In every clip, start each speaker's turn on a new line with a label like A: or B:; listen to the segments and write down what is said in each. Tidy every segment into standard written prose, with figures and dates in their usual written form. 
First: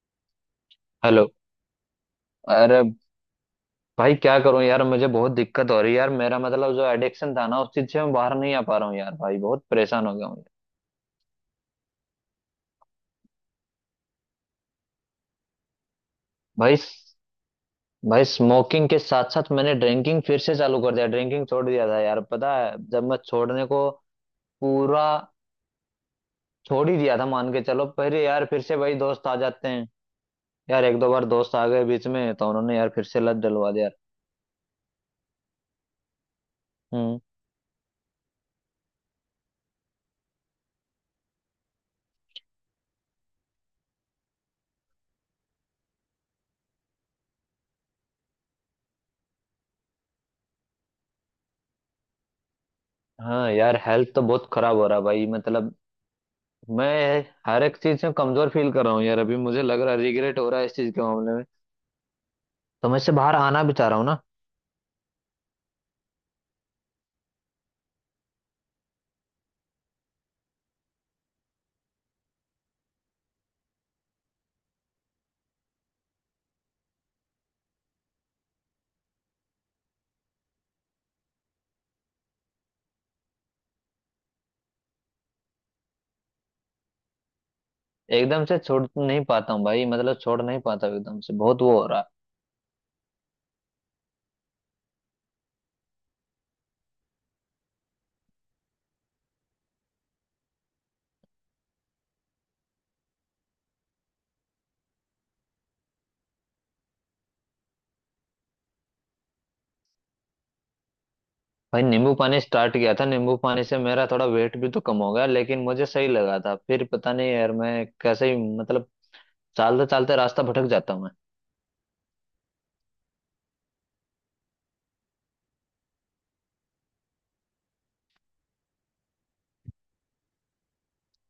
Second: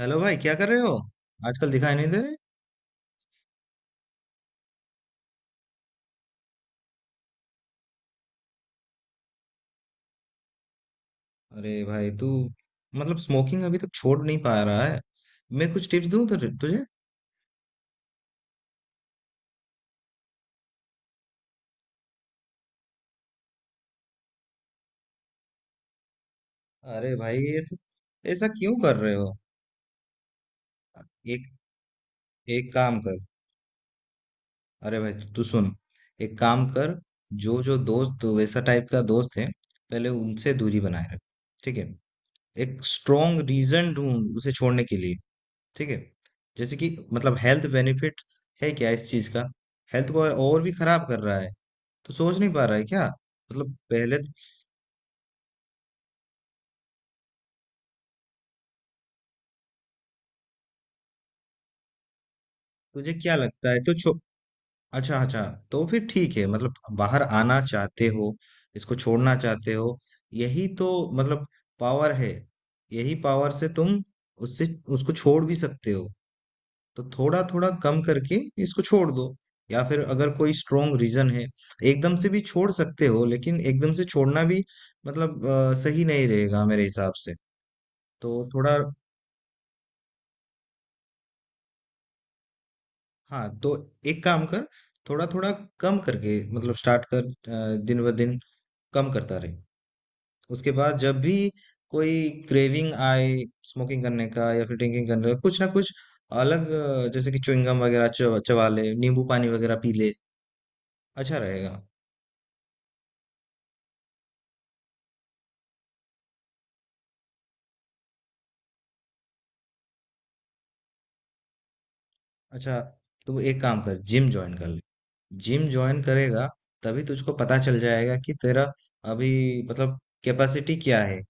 A: Hello भाई क्या कर रहे हो।
B: हेलो।
A: आजकल दिखाई नहीं दे रहे।
B: अरे भाई क्या करूं यार, मुझे बहुत दिक्कत हो रही है यार। मेरा मतलब जो एडिक्शन था ना उस चीज से मैं बाहर नहीं आ पा रहा हूँ यार। भाई बहुत परेशान हो गया हूँ यार।
A: अरे भाई तू मतलब स्मोकिंग अभी तक छोड़ नहीं पा रहा है। मैं कुछ टिप्स दूं तुझे
B: भाई
A: तुझे?
B: भाई स्मोकिंग के साथ साथ मैंने ड्रिंकिंग फिर से चालू कर दिया। ड्रिंकिंग छोड़ दिया था यार, पता है जब मैं छोड़ने को पूरा छोड़ ही
A: अरे
B: दिया था
A: भाई
B: मान के
A: ऐसा
B: चलो, पर यार
A: ऐसा
B: फिर
A: क्यों
B: से भाई
A: कर रहे
B: दोस्त
A: हो।
B: आ जाते हैं। यार एक दो बार
A: एक
B: दोस्त आ गए बीच में तो
A: एक
B: उन्होंने यार
A: काम
B: फिर
A: कर।
B: से लत डलवा दिया यार।
A: अरे भाई तू सुन। एक काम कर।
B: हम्म।
A: जो जो दोस्त तो वैसा टाइप का दोस्त है पहले उनसे दूरी बनाए रख। ठीक है। एक स्ट्रॉन्ग रीजन ढूंढ उसे छोड़ने के लिए। ठीक है। जैसे कि मतलब हेल्थ बेनिफिट है क्या इस चीज का। हेल्थ को और भी खराब कर रहा है तो सोच नहीं पा रहा है क्या।
B: हाँ
A: मतलब
B: यार हेल्थ तो बहुत खराब हो रहा है भाई, मतलब मैं हर एक चीज में कमजोर फील कर रहा हूँ यार। अभी मुझे लग रहा है रिग्रेट हो रहा है इस चीज के मामले में, तो मैं
A: तुझे
B: इससे
A: क्या
B: बाहर आना
A: लगता
B: भी
A: है
B: चाह
A: तो
B: रहा हूँ
A: छो
B: ना।
A: अच्छा अच्छा। तो फिर ठीक है मतलब बाहर आना चाहते हो इसको छोड़ना चाहते हो। यही तो मतलब पावर है। यही पावर से तुम उससे उसको छोड़ भी सकते हो। तो थोड़ा थोड़ा कम करके इसको छोड़ दो। या फिर अगर कोई स्ट्रोंग रीजन है एकदम से भी छोड़ सकते हो लेकिन एकदम से छोड़ना भी मतलब सही नहीं रहेगा मेरे हिसाब से।
B: एकदम
A: तो
B: से
A: थोड़ा
B: छोड़ नहीं पाता हूँ भाई, मतलब छोड़ नहीं पाता हूँ एकदम से, बहुत वो हो रहा है।
A: हाँ, तो एक काम कर। थोड़ा थोड़ा कम करके मतलब स्टार्ट कर दिन ब दिन कम करता रहे। उसके बाद जब भी कोई क्रेविंग आए स्मोकिंग करने का या फिर ड्रिंकिंग करने का कुछ ना कुछ अलग जैसे कि च्युइंगम वगैरह चबा चबा ले नींबू पानी वगैरह पी ले। अच्छा रहेगा।
B: भाई नींबू पानी स्टार्ट किया था, नींबू पानी से मेरा थोड़ा वेट भी तो कम हो गया, लेकिन मुझे सही लगा था। फिर पता नहीं यार, मैं कैसे ही मतलब चलते चलते रास्ता भटक जाता हूँ मैं।
A: अच्छा तू एक काम कर जिम ज्वाइन कर ले। जिम ज्वाइन करेगा तभी तुझको पता चल जाएगा कि तेरा अभी मतलब कैपेसिटी क्या है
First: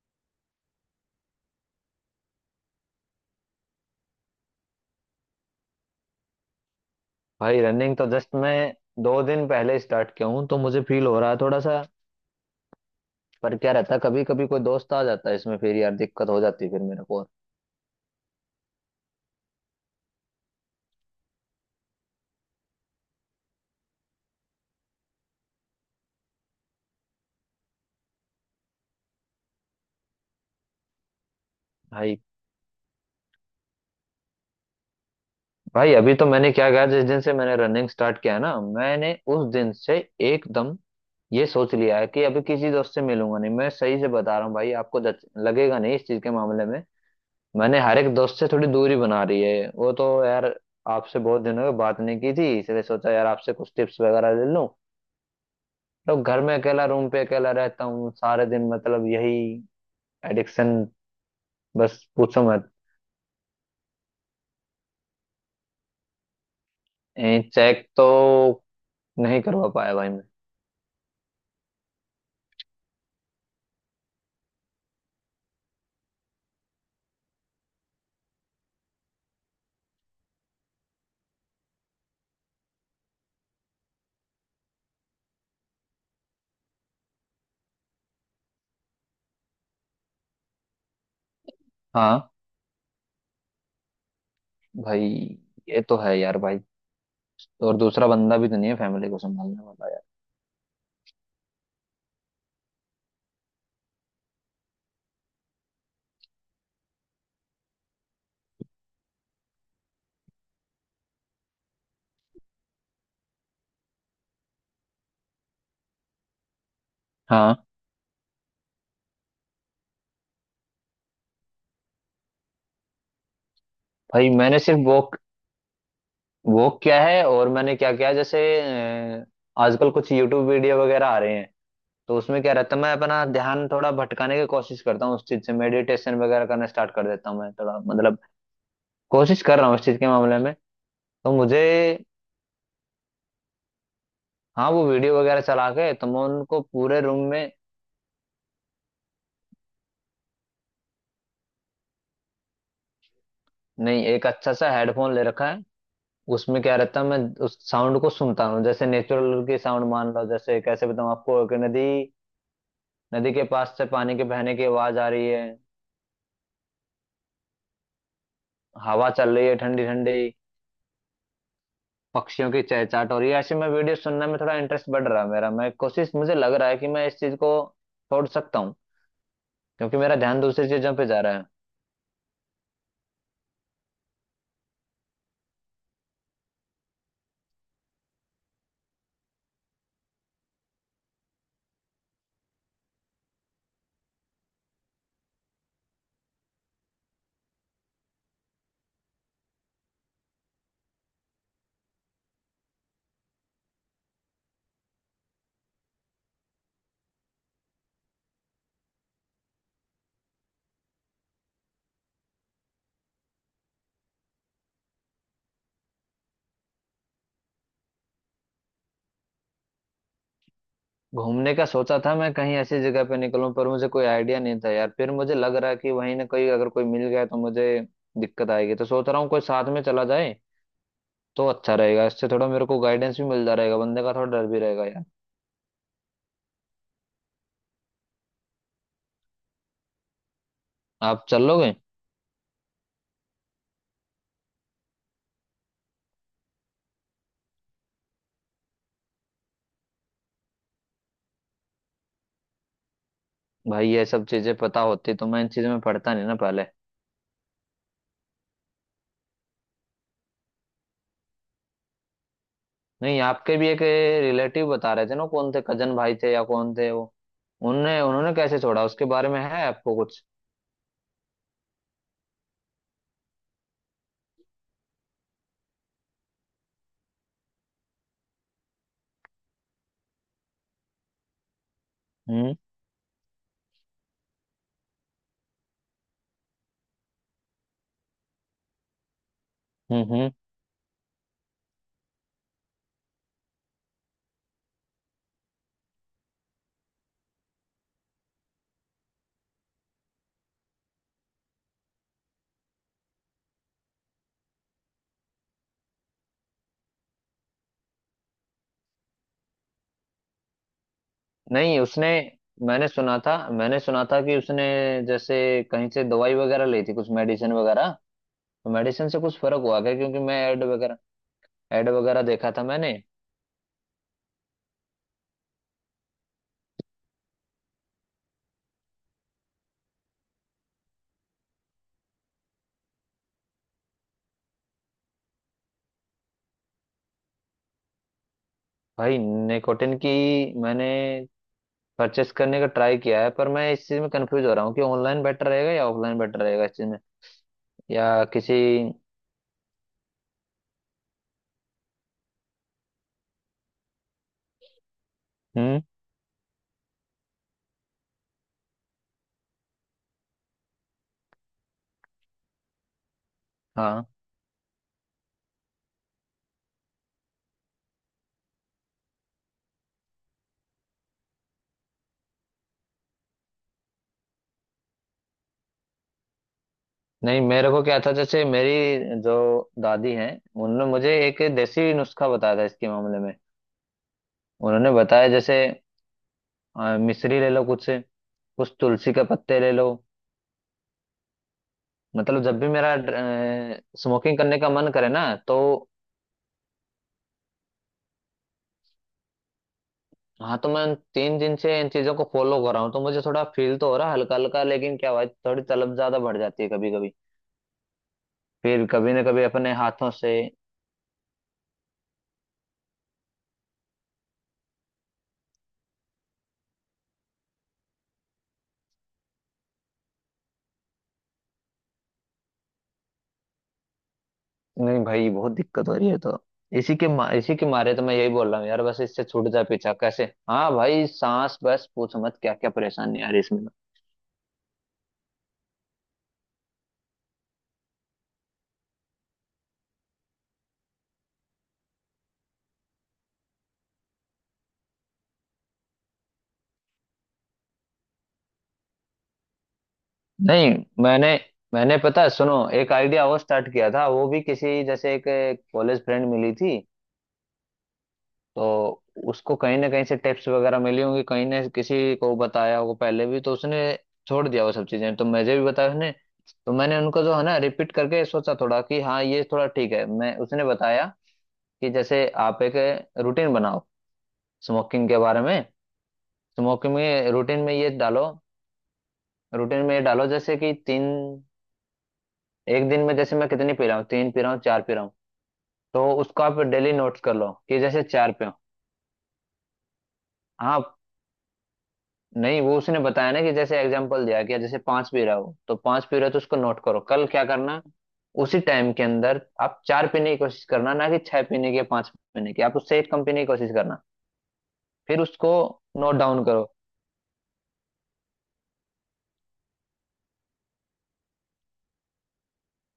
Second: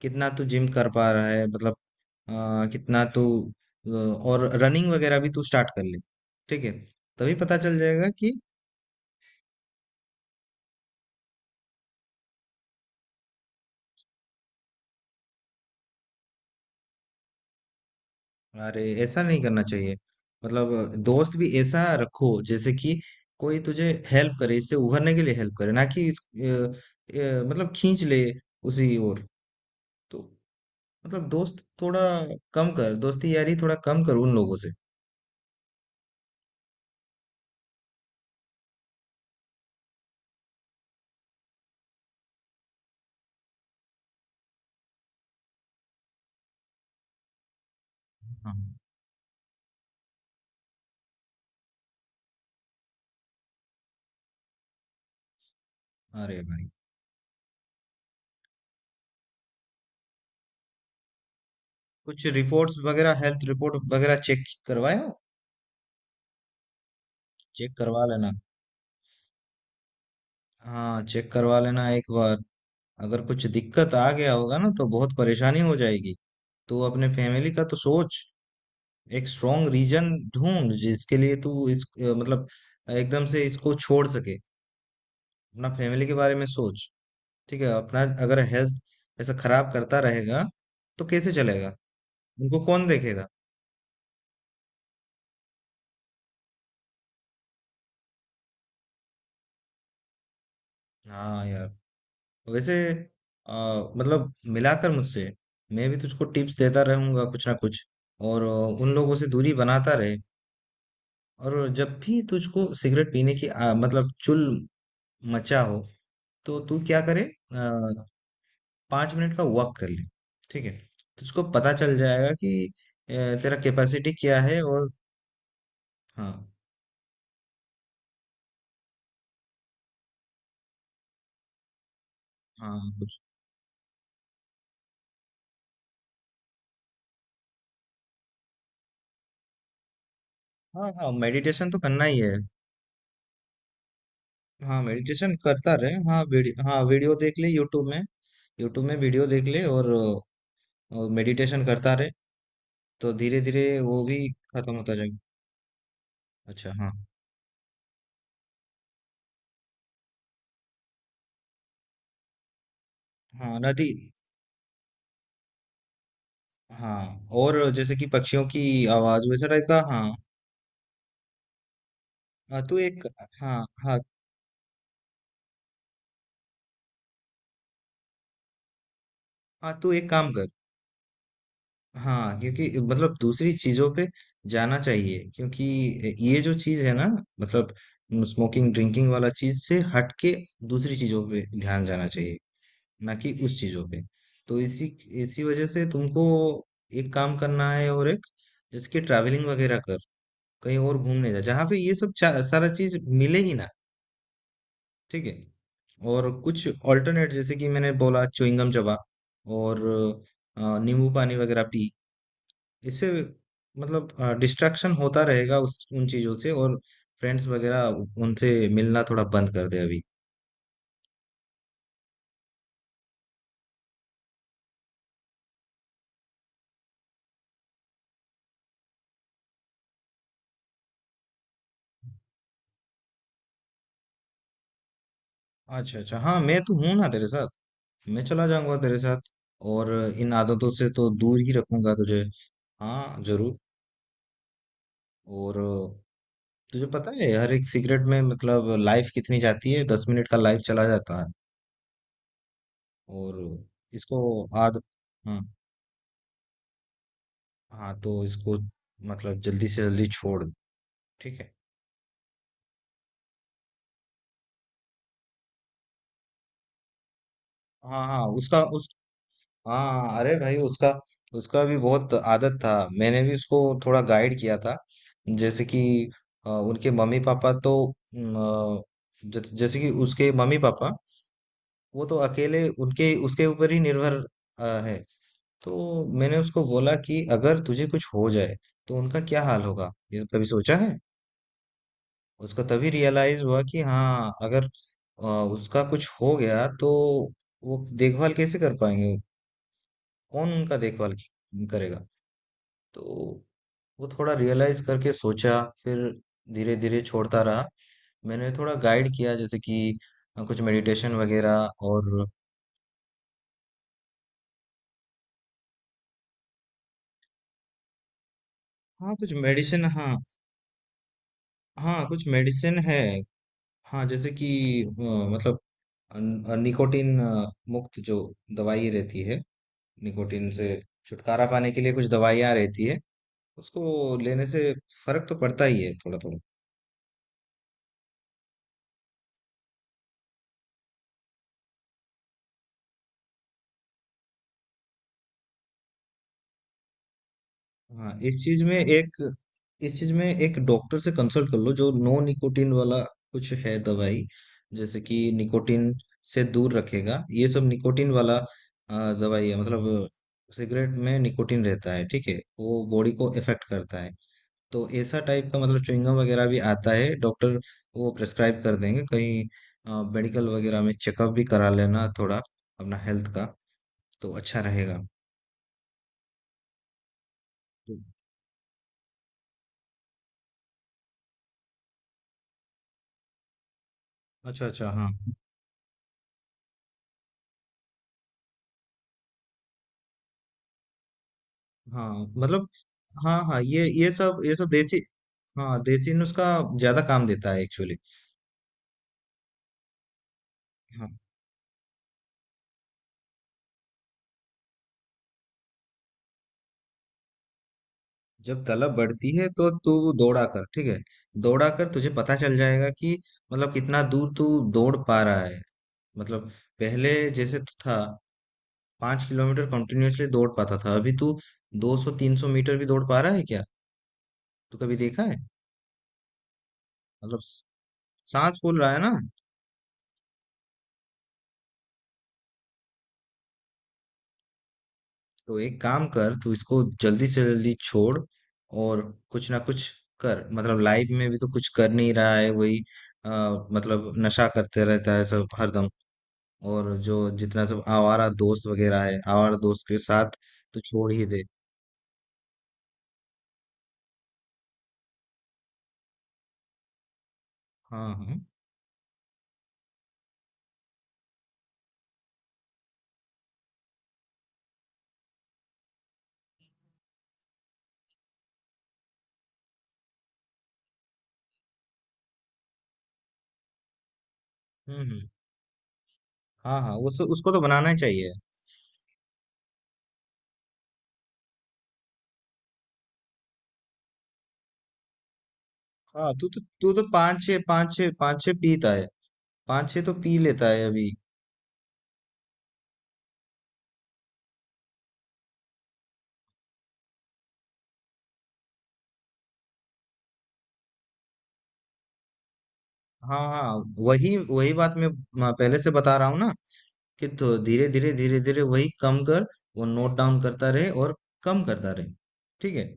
A: कितना तू जिम कर पा रहा है मतलब अ, कितना तू और रनिंग वगैरह भी तू स्टार्ट कर ले। ठीक है। तभी पता
B: भाई
A: चल
B: रनिंग तो
A: जाएगा कि
B: जस्ट मैं 2 दिन पहले स्टार्ट किया हूँ, तो मुझे फील हो रहा है थोड़ा सा। पर क्या रहता है, कभी कभी कोई दोस्त आ जाता है इसमें, फिर यार दिक्कत हो जाती है फिर मेरे को और।
A: अरे ऐसा नहीं करना चाहिए। मतलब दोस्त भी ऐसा रखो जैसे कि कोई तुझे हेल्प करे इससे उभरने के लिए हेल्प करे ना कि मतलब खींच ले उसी ओर। तो मतलब दोस्त थोड़ा
B: भाई
A: कम कर दोस्ती यारी थोड़ा कम कर उन लोगों से।
B: भाई अभी तो मैंने क्या कहा, जिस दिन से मैंने रनिंग स्टार्ट किया है ना, मैंने उस दिन से एकदम ये सोच लिया है कि अभी किसी दोस्त से मिलूंगा नहीं। मैं सही से बता रहा हूँ भाई आपको, लगेगा नहीं इस चीज के मामले में। मैंने हर एक दोस्त से
A: हाँ।
B: थोड़ी दूरी बना रही है वो तो यार। आपसे बहुत दिनों की बात नहीं की थी, इसलिए सोचा यार आपसे कुछ टिप्स वगैरह ले लूं। तो
A: अरे
B: घर में
A: भाई
B: अकेला, रूम पे अकेला रहता हूँ सारे दिन, मतलब यही एडिक्शन, बस
A: कुछ
B: पूछो मत।
A: रिपोर्ट्स वगैरह हेल्थ रिपोर्ट वगैरह चेक करवाया? चेक
B: चेक
A: करवा
B: तो
A: लेना।
B: नहीं करवा पाया भाई मैं।
A: हाँ चेक करवा लेना एक बार। अगर कुछ दिक्कत आ गया होगा ना तो बहुत परेशानी हो जाएगी। तो अपने फैमिली का तो सोच। एक स्ट्रॉन्ग रीजन ढूंढ जिसके लिए तू इस मतलब एकदम से इसको छोड़ सके। अपना फैमिली के बारे में सोच। ठीक है। अपना अगर हेल्थ ऐसा खराब करता रहेगा तो कैसे चलेगा।
B: हाँ
A: उनको कौन देखेगा।
B: भाई, ये तो है यार भाई। और दूसरा बंदा भी तो नहीं है फैमिली को संभालने वाला यार।
A: हाँ यार। वैसे अ, मतलब मिलाकर मुझसे मैं भी तुझको टिप्स देता रहूंगा कुछ ना कुछ। और उन लोगों से दूरी बनाता रहे। और जब भी तुझको सिगरेट पीने की मतलब चुल मचा हो तो तू क्या करे।
B: हाँ।
A: आ, 5 मिनट का वॉक कर ले। ठीक है। तुझको पता चल जाएगा कि अ, तेरा कैपेसिटी
B: भाई
A: क्या
B: मैंने
A: है।
B: सिर्फ
A: और
B: वॉक
A: हाँ
B: वॉक किया है, और मैंने क्या किया, जैसे अ, आजकल कुछ यूट्यूब वीडियो वगैरह आ रहे हैं, तो उसमें क्या रहता है,
A: हाँ
B: मैं
A: कुछ
B: अपना ध्यान थोड़ा भटकाने की कोशिश करता हूँ उस चीज से। मेडिटेशन वगैरह करना स्टार्ट कर देता हूँ मैं थोड़ा, मतलब कोशिश कर रहा हूँ इस चीज के मामले में,
A: हाँ हाँ
B: तो मुझे।
A: मेडिटेशन तो करना ही है।
B: हाँ,
A: हाँ
B: वो वीडियो
A: मेडिटेशन
B: वगैरह चला
A: करता रहे,
B: के तो मैं
A: हाँ
B: उनको
A: वीडियो, हाँ
B: पूरे
A: वीडियो
B: रूम
A: देख ले
B: में।
A: यूट्यूब में। यूट्यूब में वीडियो देख ले, और मेडिटेशन करता रहे। तो धीरे धीरे वो
B: नहीं, एक
A: भी
B: अच्छा सा
A: खत्म होता
B: हेडफोन
A: जाएगा।
B: ले रखा है, उसमें
A: अच्छा।
B: क्या
A: हाँ
B: रहता है मैं उस साउंड को सुनता हूँ, जैसे नेचुरल की साउंड मान लो। जैसे कैसे बताऊँ आपको कि नदी नदी के
A: हाँ
B: पास से
A: नदी।
B: पानी के बहने की आवाज आ रही है,
A: हाँ और जैसे कि पक्षियों की
B: हवा
A: आवाज
B: चल
A: वैसा
B: रही है
A: टाइप का,
B: ठंडी
A: हाँ।
B: ठंडी, पक्षियों
A: हाँ,
B: की
A: तू एक
B: चहचहाट हो रही है। ऐसे
A: हाँ
B: में वीडियो
A: हाँ।
B: सुनने में थोड़ा इंटरेस्ट बढ़ रहा है मेरा। मैं कोशिश, मुझे लग रहा है कि मैं इस चीज को छोड़ सकता हूँ,
A: हाँ तू
B: क्योंकि
A: एक
B: मेरा
A: काम
B: ध्यान
A: कर।
B: दूसरी चीजों पे जा रहा है।
A: हाँ क्योंकि मतलब दूसरी चीजों पे जाना चाहिए क्योंकि ये जो चीज है ना मतलब स्मोकिंग ड्रिंकिंग वाला चीज से हट के दूसरी चीजों पे ध्यान जाना चाहिए, ना कि उस चीजों पे। तो इसी इसी वजह से तुमको एक काम करना है। और एक जैसे कि ट्रैवलिंग वगैरह कर कहीं और घूमने जा जहाँ पे ये सब सारा चीज मिले ही ना। ठीक है। और कुछ ऑल्टरनेट जैसे कि मैंने बोला च्युइंगम चबा। और नींबू पानी वगैरह पी। इससे मतलब डिस्ट्रैक्शन होता रहेगा उस उन चीज़ों से। और फ्रेंड्स वगैरह उनसे मिलना थोड़ा बंद कर दे अभी।
B: घूमने का सोचा था मैं, कहीं ऐसी जगह पे निकलूं, पर मुझे कोई आइडिया नहीं था यार। फिर मुझे लग रहा है कि वहीं ना कोई, अगर कोई मिल गया तो मुझे दिक्कत आएगी, तो सोच रहा हूँ कोई साथ में चला जाए तो अच्छा रहेगा, इससे थोड़ा मेरे को गाइडेंस भी मिलता रहेगा, बंदे का थोड़ा डर भी रहेगा यार।
A: अच्छा अच्छा, हाँ मैं तो हूँ ना तेरे साथ। मैं चला जाऊंगा तेरे साथ। और इन आदतों से तो
B: आप
A: दूर
B: चल
A: ही
B: लोगे?
A: रखूंगा तुझे। हाँ जरूर। और तुझे पता है हर एक सिगरेट में मतलब लाइफ कितनी जाती है। 10 मिनट का लाइफ चला जाता है। और
B: भाई ये
A: इसको
B: सब चीजें
A: आद
B: पता होती तो
A: हाँ
B: मैं इन चीजों में पढ़ता नहीं ना पहले।
A: हाँ, तो इसको मतलब जल्दी से जल्दी छोड़ दे, ठीक है।
B: नहीं, आपके भी एक रिलेटिव बता रहे थे ना, कौन थे, कजन भाई थे या कौन थे वो, उनने
A: हाँ हाँ
B: उन्होंने कैसे
A: उसका
B: छोड़ा
A: उस
B: उसके बारे में है
A: हाँ
B: आपको
A: हाँ,
B: कुछ?
A: अरे भाई उसका उसका भी बहुत आदत था। मैंने भी उसको थोड़ा गाइड किया था। जैसे कि उनके मम्मी पापा तो न, जैसे कि उसके मम्मी पापा वो तो
B: हम्म
A: अकेले उनके उसके ऊपर ही निर्भर है। तो मैंने उसको बोला कि अगर तुझे कुछ हो जाए तो उनका क्या हाल होगा,
B: हम्म
A: ये
B: हम्म।
A: कभी सोचा है। उसको तभी रियलाइज हुआ कि हाँ, अगर अ, उसका कुछ हो गया तो वो देखभाल कैसे कर पाएंगे। कौन उनका देखभाल करेगा। तो वो थोड़ा रियलाइज करके सोचा फिर धीरे धीरे छोड़ता रहा। मैंने थोड़ा गाइड किया जैसे कि कुछ मेडिटेशन वगैरह।
B: नहीं उसने,
A: और
B: मैंने सुना था कि उसने जैसे कहीं से दवाई वगैरह ली थी, कुछ मेडिसिन वगैरह। तो मेडिसिन
A: हाँ
B: से
A: कुछ
B: कुछ फर्क हुआ
A: मेडिसिन।
B: क्या,
A: हाँ
B: क्योंकि मैं एड वगैरह एड
A: हाँ
B: वगैरह
A: कुछ
B: देखा था
A: मेडिसिन
B: मैंने।
A: है। हाँ जैसे कि अ, मतलब निकोटिन मुक्त जो दवाई रहती है। निकोटीन से छुटकारा पाने के लिए कुछ दवाइयाँ रहती है। उसको लेने से फर्क तो पड़ता ही है थोड़ा थोड़ा।
B: भाई निकोटिन की मैंने परचेस करने का ट्राई किया है, पर मैं इस चीज में कंफ्यूज हो रहा हूँ कि ऑनलाइन बेटर रहेगा या ऑफलाइन बेटर रहेगा इस चीज में,
A: हाँ
B: या किसी।
A: इस चीज में एक डॉक्टर से कंसल्ट कर लो जो नो निकोटीन वाला कुछ है दवाई। जैसे कि
B: हम्म।
A: निकोटीन से दूर रखेगा, ये सब निकोटीन वाला दवाई है। मतलब सिगरेट में निकोटीन रहता है, ठीक है, वो बॉडी को इफेक्ट करता
B: हाँ।
A: है। तो ऐसा टाइप का मतलब च्युइंगम वगैरह भी आता है, डॉक्टर वो प्रिस्क्राइब कर देंगे कहीं। मेडिकल वगैरह में चेकअप भी करा लेना थोड़ा अपना हेल्थ का। तो अच्छा रहेगा।
B: नहीं मेरे को क्या
A: तो-
B: था, जैसे मेरी जो दादी हैं, उन्होंने मुझे एक देसी नुस्खा बताया था इसके मामले में।
A: अच्छा अच्छा,
B: उन्होंने
A: हाँ
B: बताया जैसे मिश्री ले लो कुछ से, कुछ तुलसी के पत्ते ले लो,
A: हाँ
B: मतलब जब
A: मतलब,
B: भी मेरा
A: हाँ हाँ
B: स्मोकिंग
A: ये
B: करने
A: सब
B: का मन
A: देसी।
B: करे ना तो।
A: हाँ देसी नुस्खा ज्यादा काम देता है एक्चुअली।
B: हाँ, तो मैं उन
A: हाँ,
B: 3 दिन से इन चीजों को फॉलो कर रहा हूँ, तो मुझे थोड़ा फील तो हो रहा है हल्का हल्का, लेकिन क्या भाई थोड़ी तलब ज्यादा बढ़ जाती है कभी कभी।
A: जब
B: फिर
A: तलब
B: कभी ना
A: बढ़ती
B: कभी
A: है तो
B: अपने
A: तू
B: हाथों से।
A: दौड़ा कर। ठीक है। दौड़ा कर तुझे पता चल जाएगा कि मतलब कितना दूर तू दौड़ पा रहा है मतलब। पहले जैसे तू था 5 किलोमीटर कंटिन्यूअसली दौड़ पाता था। अभी तू 200-300 मीटर भी दौड़ पा रहा है क्या। तू कभी
B: नहीं
A: देखा
B: भाई
A: है?
B: बहुत दिक्कत हो रही है, तो
A: मतलब
B: इसी के मारे तो मैं यही बोल
A: सांस
B: रहा हूँ
A: फूल
B: यार,
A: रहा है
B: बस
A: ना।
B: इससे छूट जाए पीछा कैसे। हाँ भाई, सांस बस पूछ मत, क्या क्या परेशानी आ रही है इसमें तो।
A: तो एक काम कर तू इसको जल्दी से जल्दी छोड़। और कुछ ना कुछ कर मतलब लाइफ में भी तो कुछ कर नहीं रहा है वही अ, मतलब नशा करते रहता है सब हरदम। और जो जितना सब आवारा दोस्त वगैरह है आवारा दोस्त के साथ
B: नहीं
A: तो छोड़ ही
B: मैंने
A: दे।
B: मैंने पता है, सुनो, एक आइडिया और स्टार्ट किया था वो भी, किसी जैसे एक कॉलेज फ्रेंड मिली थी।
A: हाँ हाँ
B: तो उसको कहीं ना कहीं से टिप्स वगैरह मिली होंगी, कहीं ने किसी को बताया होगा पहले भी, तो उसने छोड़ दिया वो सब चीजें, तो मुझे भी बताया उसने। तो मैंने उनको जो है ना रिपीट करके सोचा थोड़ा कि हाँ ये थोड़ा ठीक है, मैं, उसने बताया कि जैसे आप एक रूटीन बनाओ
A: हम्म
B: स्मोकिंग के
A: हम्म,
B: बारे में।
A: हाँ
B: स्मोकिंग
A: हाँ
B: में
A: उसको
B: रूटीन
A: तो
B: में
A: बनाना
B: ये
A: ही
B: डालो,
A: चाहिए।
B: रूटीन में ये डालो, जैसे कि तीन, एक दिन में जैसे मैं कितनी पी रहा हूँ, तीन पी रहा हूँ, चार पी रहा हूँ, तो
A: हाँ,
B: उसको
A: तू
B: आप
A: तो तू
B: डेली
A: तो
B: नोट्स कर
A: पाँच
B: लो
A: छः
B: कि
A: पाँच
B: जैसे
A: छः
B: चार
A: पाँच
B: पे
A: छः
B: हो।
A: पीता है। पाँच छः तो पी लेता
B: हाँ।
A: है अभी।
B: नहीं, वो उसने बताया ना कि जैसे एग्जांपल दिया कि जैसे पांच पीरा हो तो पांच पीरा तो उसको नोट करो, कल क्या करना, उसी टाइम के अंदर आप चार पीने की कोशिश करना, ना कि छह पीने की या पांच पीने की, आप उससे एक कम
A: हाँ
B: पीने की कोशिश
A: हाँ
B: करना,
A: वही वही बात मैं
B: फिर
A: मैं
B: उसको
A: पहले से बता
B: नोट
A: रहा हूँ
B: डाउन
A: ना
B: करो।
A: कि। तो धीरे धीरे धीरे धीरे वही कम कर। वो नोट डाउन करता रहे और कम करता रहे। ठीक है।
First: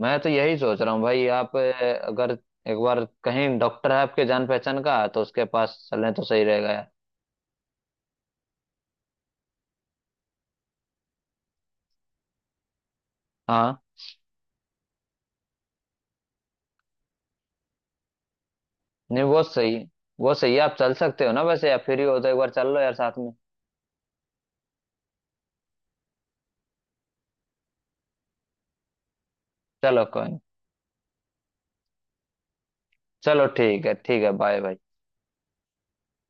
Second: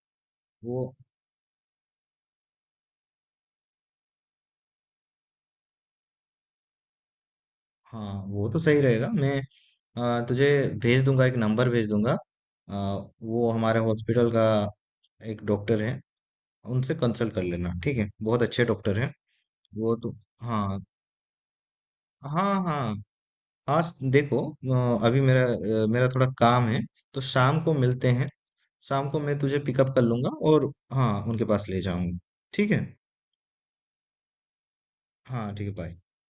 B: मैं तो यही सोच
A: वो,
B: रहा हूँ भाई, आप अगर एक बार कहीं डॉक्टर है आपके जान पहचान का, तो उसके पास चलें तो सही रहेगा यार।
A: हाँ वो तो सही रहेगा। मैं तुझे भेज दूंगा, एक नंबर भेज दूंगा। आ, वो
B: हाँ।
A: हमारे हॉस्पिटल का एक डॉक्टर है। उनसे कंसल्ट कर लेना, ठीक है, बहुत अच्छे डॉक्टर हैं।
B: नहीं वो सही,
A: वो तो
B: वो सही है। आप
A: हाँ
B: चल सकते हो ना, वैसे आप फ्री हो तो एक बार
A: हाँ
B: चल लो
A: हाँ
B: यार साथ में।
A: हाँ देखो अभी मेरा थोड़ा काम है। तो शाम को मिलते हैं। शाम को मैं तुझे पिकअप कर
B: चलो कोई
A: लूंगा
B: नहीं।
A: और हाँ उनके पास ले जाऊंगा। ठीक है।
B: चलो ठीक है ठीक है, बाय बाय।
A: हाँ ठीक है बाय।